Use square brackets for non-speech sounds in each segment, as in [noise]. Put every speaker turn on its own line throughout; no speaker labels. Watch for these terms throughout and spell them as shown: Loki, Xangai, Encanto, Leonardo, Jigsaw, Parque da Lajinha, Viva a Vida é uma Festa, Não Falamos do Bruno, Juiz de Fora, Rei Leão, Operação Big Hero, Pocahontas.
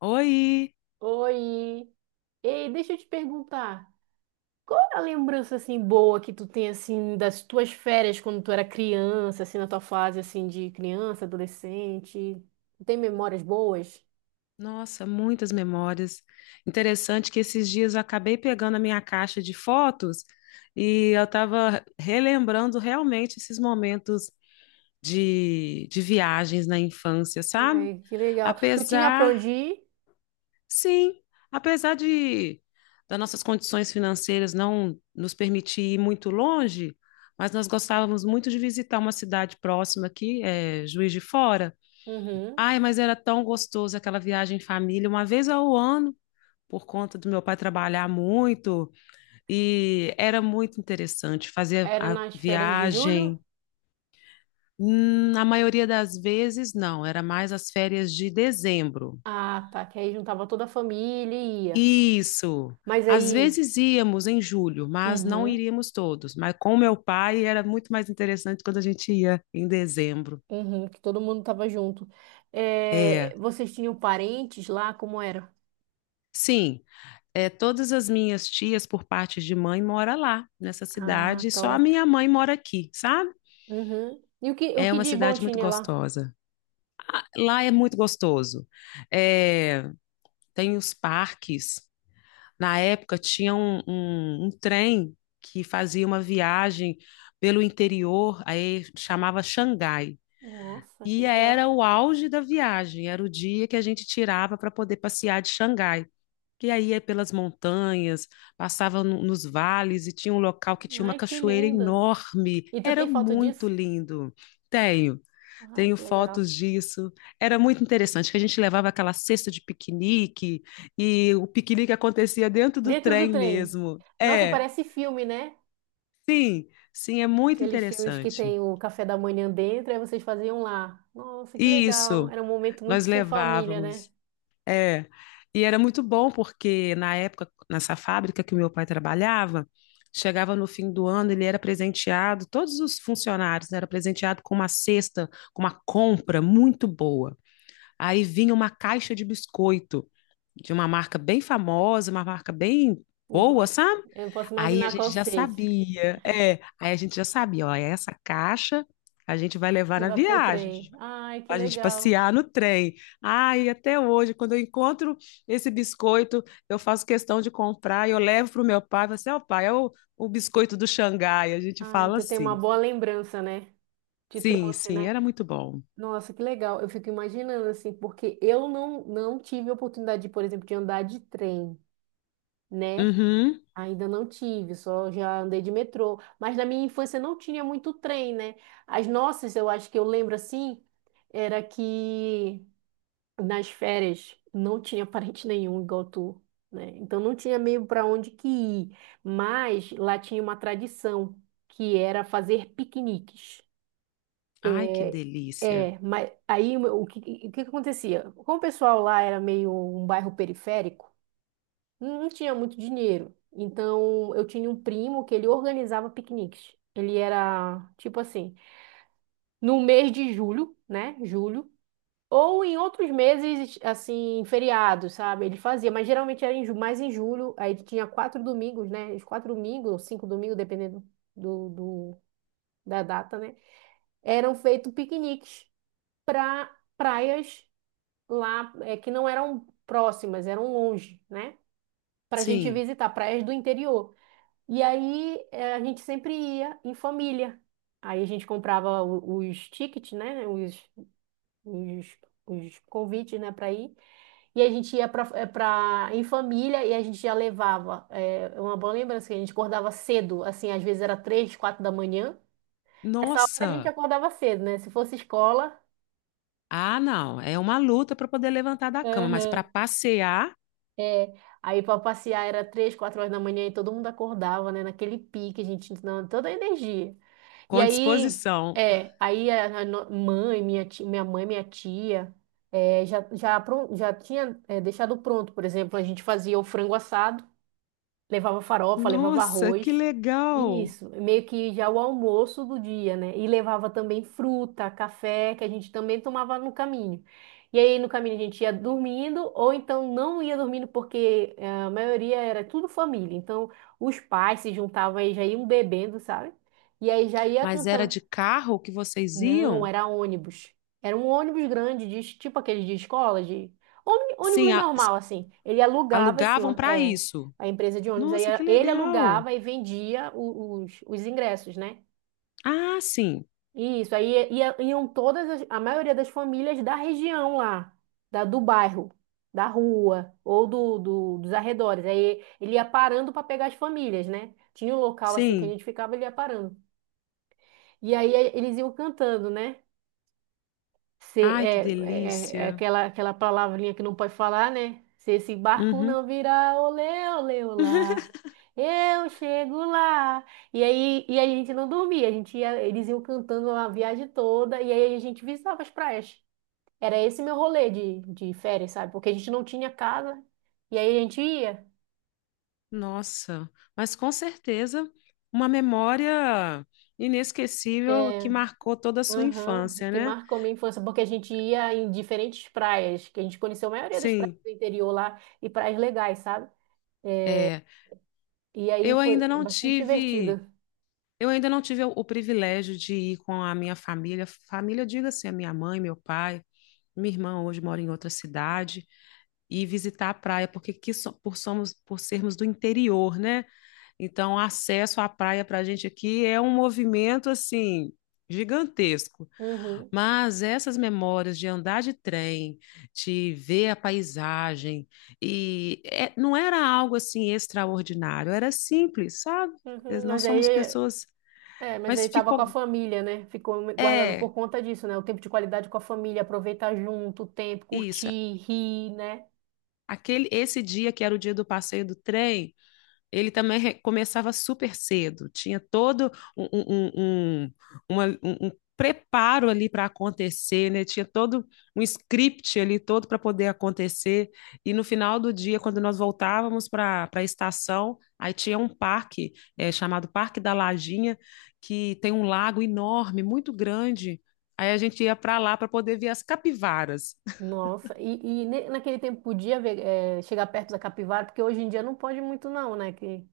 Oi!
Oi. Ei, deixa eu te perguntar, qual é a lembrança boa que tu tem das tuas férias quando tu era criança, assim na tua fase de criança, adolescente? Tu tem memórias boas?
Nossa, muitas memórias. Interessante que esses dias eu acabei pegando a minha caixa de fotos e eu estava relembrando realmente esses momentos de viagens na infância, sabe?
Ai, que legal. Tu tinha pra
Apesar,
onde ir?
sim, apesar de das nossas condições financeiras não nos permitir ir muito longe, mas nós gostávamos muito de visitar uma cidade próxima aqui, Juiz de Fora.
Uhum.
Ai, mas era tão gostoso aquela viagem em família, uma vez ao ano, por conta do meu pai trabalhar muito, e era muito interessante fazer
Era
a
nas férias de julho?
viagem. Hum. Na maioria das vezes, não, era mais as férias de dezembro.
Ah, tá, que aí juntava toda a família e ia.
Isso.
Mas
Às
aí,
vezes íamos em julho, mas não
uhum,
iríamos todos. Mas com meu pai era muito mais interessante quando a gente ia em dezembro.
uhum, que todo mundo tava junto.
É,
É, vocês tinham parentes lá, como era?
sim. Todas as minhas tias, por parte de mãe, mora lá, nessa
Ah,
cidade, e só a
top.
minha mãe mora aqui, sabe?
Uhum. E o
É
que
uma
de bom
cidade muito
tinha lá?
gostosa. Lá é muito gostoso. É, tem os parques. Na época tinha um trem que fazia uma viagem pelo interior, aí chamava Xangai.
Nossa, que
E era
legal.
o auge da viagem, era o dia que a gente tirava para poder passear de Xangai, que aí ia pelas montanhas, passava nos vales e tinha um local que tinha uma
Ai, que
cachoeira
linda.
enorme.
E tu
Era
tem foto
muito
disso?
lindo. Tenho,
Ai,
tenho
que legal.
fotos disso. Era muito interessante que a gente levava aquela cesta de piquenique e o piquenique acontecia dentro do
Dentro do
trem
trem.
mesmo.
Nossa,
É,
parece filme, né?
sim, sim, é muito
Aqueles filmes que
interessante.
tem o café da manhã dentro, aí vocês faziam lá. Nossa, que legal.
Isso,
Era um momento muito
nós
sem família, né?
levávamos. É. E era muito bom porque na época, nessa fábrica que o meu pai trabalhava, chegava no fim do ano, ele era presenteado, todos os funcionários né, era presenteado com uma cesta, com uma compra muito boa. Aí vinha uma caixa de biscoito de uma marca bem famosa, uma marca bem
Eu po-
boa, sabe?
eu não posso
Aí a
imaginar qual
gente já
seja.
sabia, é, aí a gente já sabia, ó, essa caixa a gente vai levar na
Levar pro
viagem,
trem. Ai, que
a gente
legal.
passear no trem. Ai, até hoje, quando eu encontro esse biscoito, eu faço questão de comprar e eu levo para o meu pai. Você, assim, ó, pai, o biscoito do Xangai. A gente
Ai,
fala
tu tem uma
assim.
boa lembrança, né? Te
Sim,
trouxe,
sim,
né?
era muito bom.
Nossa, que legal. Eu fico imaginando assim, porque eu não, não tive a oportunidade, por exemplo, de andar de trem, né?
Uhum.
Ainda não tive, só já andei de metrô. Mas na minha infância não tinha muito trem, né? As nossas, eu acho que eu lembro assim, era que nas férias não tinha [laughs] parente nenhum igual tu, né? Então não tinha meio para onde que ir. Mas lá tinha uma tradição, que era fazer piqueniques.
Ai, que delícia.
É, mas o que, o que acontecia? Como o pessoal lá era meio um bairro periférico, não tinha muito dinheiro. Então eu tinha um primo que ele organizava piqueniques. Ele era tipo assim, no mês de julho, né? Julho, ou em outros meses, assim, feriados, sabe? Ele fazia, mas geralmente era mais em julho. Aí tinha quatro domingos, né? Os quatro domingos, ou cinco domingos, dependendo do, do- da data, né? Eram feitos piqueniques para praias que não eram próximas, eram longe, né? Para a gente
Sim.
visitar praias do interior. E aí a gente sempre ia em família. Aí a gente comprava os tickets, né? Os, os convites, né? Para ir. E a gente ia para em família e a gente já levava. É uma boa lembrança que a gente acordava cedo, assim, às vezes era três, quatro da manhã. Nessa hora a gente
Nossa.
acordava cedo, né? Se fosse escola.
Ah, não. É uma luta para poder levantar da cama, mas para
Aham.
passear
É, aí para passear era três, quatro horas da manhã e todo mundo acordava, né? Naquele pique, a gente não, toda a energia. E
com
aí,
disposição.
aí a no- mãe, minha ti- minha mãe, minha tia, já tinha deixado pronto, por exemplo. A gente fazia o frango assado. Levava farofa, levava
Nossa, que
arroz.
legal.
Isso, meio que já o almoço do dia, né? E levava também fruta, café, que a gente também tomava no caminho. E aí no caminho a gente ia dormindo, ou então não ia dormindo, porque a maioria era tudo família. Então os pais se juntavam e já iam bebendo, sabe? E aí já ia
Mas era
cantando,
de carro que vocês
não,
iam?
era ônibus. Era um ônibus grande, de, tipo aqueles de escola, de
Sim,
ônibus normal, assim. Ele alugava
alugavam para isso.
a empresa de ônibus. Aí
Nossa, que
ele
legal!
alugava e vendia os ingressos, né?
Ah, sim,
Isso, aí iam todas, a maioria das famílias da região lá, do bairro, da rua, ou dos arredores. Aí ele ia parando para pegar as famílias, né? Tinha um local assim que a
sim.
gente ficava, ele ia parando. E aí eles iam cantando, né? ser,
Ai, que
é, é, é
delícia.
aquela, aquela palavrinha que não pode falar, né? Se esse barco
Uhum.
não virar, olê, olê,
[laughs]
olá, eu chego lá. E aí a gente não dormia, a gente ia, eles iam cantando a viagem toda, e aí a gente visitava as praias. Era esse meu rolê de férias, sabe? Porque a gente não tinha casa, e aí a gente ia.
Nossa, mas com certeza uma memória inesquecível que
É,
marcou toda a sua
aham,
infância,
que
né?
marcou minha infância, porque a gente ia em diferentes praias, que a gente conheceu a maioria das praias
Sim,
do interior lá, e praias legais, sabe?
é.
E aí
Eu
foi
ainda não
bastante divertido.
tive, eu ainda não tive o privilégio de ir com a minha família. Família, diga-se, a minha mãe, meu pai, minha irmã hoje mora em outra cidade, e visitar a praia, porque aqui por, somos, por sermos do interior, né? Então, acesso à praia para a gente aqui é um movimento assim gigantesco.
Uhum,
Mas essas memórias de andar de trem, de ver a paisagem, e não era algo assim extraordinário, era simples, sabe?
uhum.
Nós
Mas aí,
somos pessoas,
mas
mas
aí tava com a
ficou,
família, né? Ficou guardado por
é,
conta disso, né? O tempo de qualidade com a família, aproveitar junto o tempo,
isso.
curtir, rir, né?
Aquele, esse dia que era o dia do passeio do trem, ele também começava super cedo, tinha todo um preparo ali para acontecer, né? Tinha todo um script ali todo para poder acontecer. E no final do dia, quando nós voltávamos para a estação, aí tinha um parque chamado Parque da Lajinha, que tem um lago enorme, muito grande. Aí a gente ia para lá para poder ver as capivaras.
Nossa, naquele tempo podia ver, é, chegar perto da capivara, porque hoje em dia não pode muito não, né? Que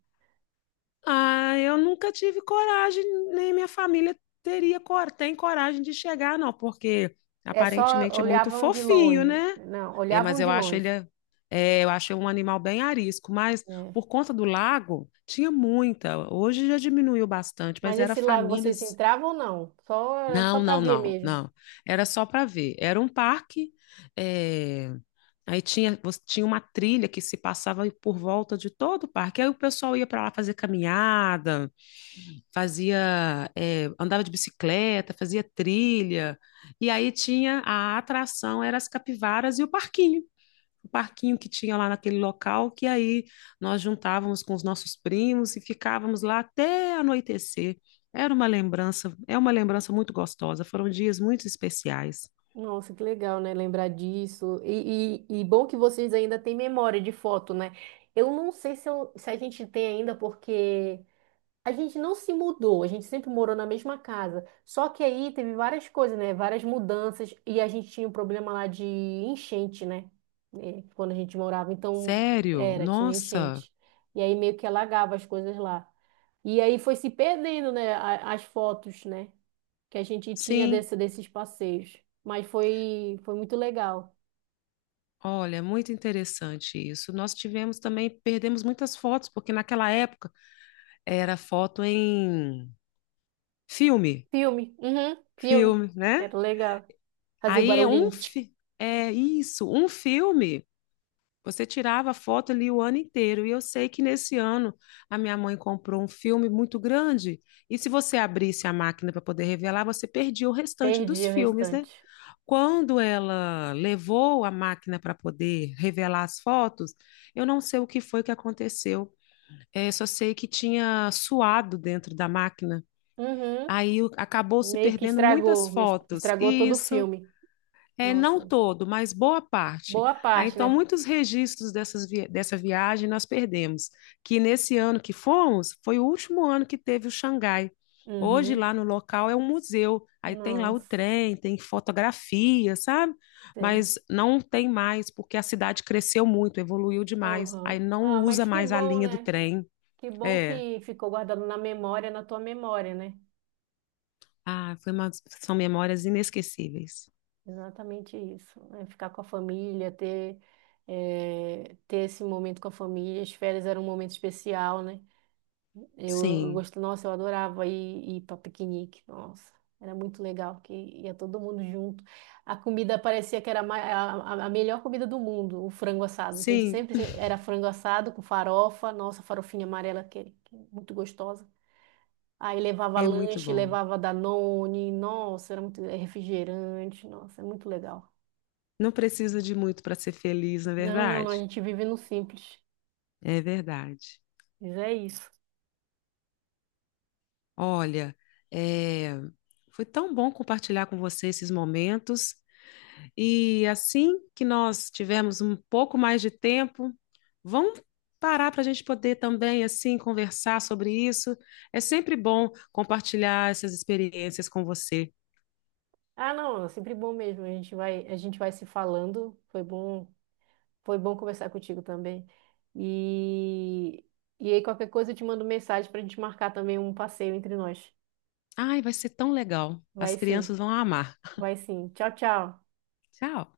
Ah, eu nunca tive coragem, nem minha família teria, tem coragem de chegar, não, porque
é só
aparentemente é muito
olhavam de
fofinho,
longe,
né?
né? Não,
É, mas
olhavam
eu
de
acho
longe,
ele, é, eu acho um animal bem arisco, mas
né?
por conta do lago, tinha muita. Hoje já diminuiu bastante,
Mas
mas era
esse lago vocês
famílias.
entravam ou não? Só, era só
Não,
para
não,
ver
não,
mesmo.
não. Era só para ver. Era um parque, é. Aí tinha, tinha uma trilha que se passava por volta de todo o parque. Aí o pessoal ia para lá fazer caminhada, fazia, andava de bicicleta, fazia trilha. E aí tinha a atração, eram as capivaras e o parquinho. O parquinho que tinha lá naquele local, que aí nós juntávamos com os nossos primos e ficávamos lá até anoitecer. Era uma lembrança, é uma lembrança muito gostosa. Foram dias muito especiais.
Nossa, que legal, né? Lembrar disso. E bom que vocês ainda têm memória de foto, né? Eu não sei se a gente tem ainda, porque a gente não se mudou, a gente sempre morou na mesma casa. Só que aí teve várias coisas, né? Várias mudanças, e a gente tinha um problema lá de enchente, né? É, quando a gente morava. Então,
Sério?
era, tinha
Nossa,
enchente. E aí meio que alagava as coisas lá. E aí foi se perdendo, né? As fotos, né? que a gente tinha
sim.
desses passeios. Mas foi, foi muito legal.
Olha, muito interessante isso. Nós tivemos também, perdemos muitas fotos, porque naquela época era foto em filme,
Filme, uhum, filme.
filme, né?
Era legal. Fazia o
Aí é um
barulhinho, tch.
é isso, um filme. Você tirava foto ali o ano inteiro. E eu sei que nesse ano a minha mãe comprou um filme muito grande. E se você abrisse a máquina para poder revelar, você perdia o restante
Perdi
dos
o
filmes, né?
restante.
Quando ela levou a máquina para poder revelar as fotos, eu não sei o que foi que aconteceu. É, só sei que tinha suado dentro da máquina.
Uhum.
Acabou se
Meio que
perdendo muitas fotos.
estragou todo o
Isso.
filme.
É,
Nossa,
não todo, mas boa parte.
boa
Ah,
parte, né?
então, muitos registros dessa viagem nós perdemos, que nesse ano que fomos, foi o último ano que teve o Xangai. Hoje,
Uhum.
lá no local, é um museu. Aí tem lá o
Nossa,
trem, tem fotografia, sabe?
sei.
Mas não tem mais, porque a cidade cresceu muito, evoluiu demais. Aí
Aham.
não
Ah, mas
usa
que
mais a
bom,
linha do
né?
trem.
Que bom
É.
que ficou guardado na memória, na tua memória, né?
Ah, são memórias inesquecíveis.
Exatamente isso, né? Ficar com a família, ter, ter esse momento com a família. As férias eram um momento especial, né? Eu
Sim,
gosto, nossa, eu adorava ir para piquenique, nossa, era muito legal, que ia todo mundo junto. A comida parecia que era a, ma- a melhor comida do mundo, o frango assado. A gente
sim,
sempre era frango assado com farofa, nossa, farofinha amarela, que é muito gostosa. Aí levava
é muito
lanche,
bom.
levava Danone, nossa, era muito é refrigerante, nossa, é muito legal.
Não precisa de muito para ser feliz, não é
Não, a
verdade?
gente vive no simples.
É verdade.
Mas é isso.
Olha, é, foi tão bom compartilhar com você esses momentos. E assim que nós tivermos um pouco mais de tempo, vamos parar para a gente poder também assim conversar sobre isso. É sempre bom compartilhar essas experiências com você.
Ah, não, é sempre bom mesmo. A gente vai se falando. Foi bom conversar contigo também. E, e aí qualquer coisa eu te mando mensagem para a gente marcar também um passeio entre nós.
Ai, vai ser tão legal. As
Vai sim,
crianças vão amar.
vai sim. Tchau, tchau.
Tchau.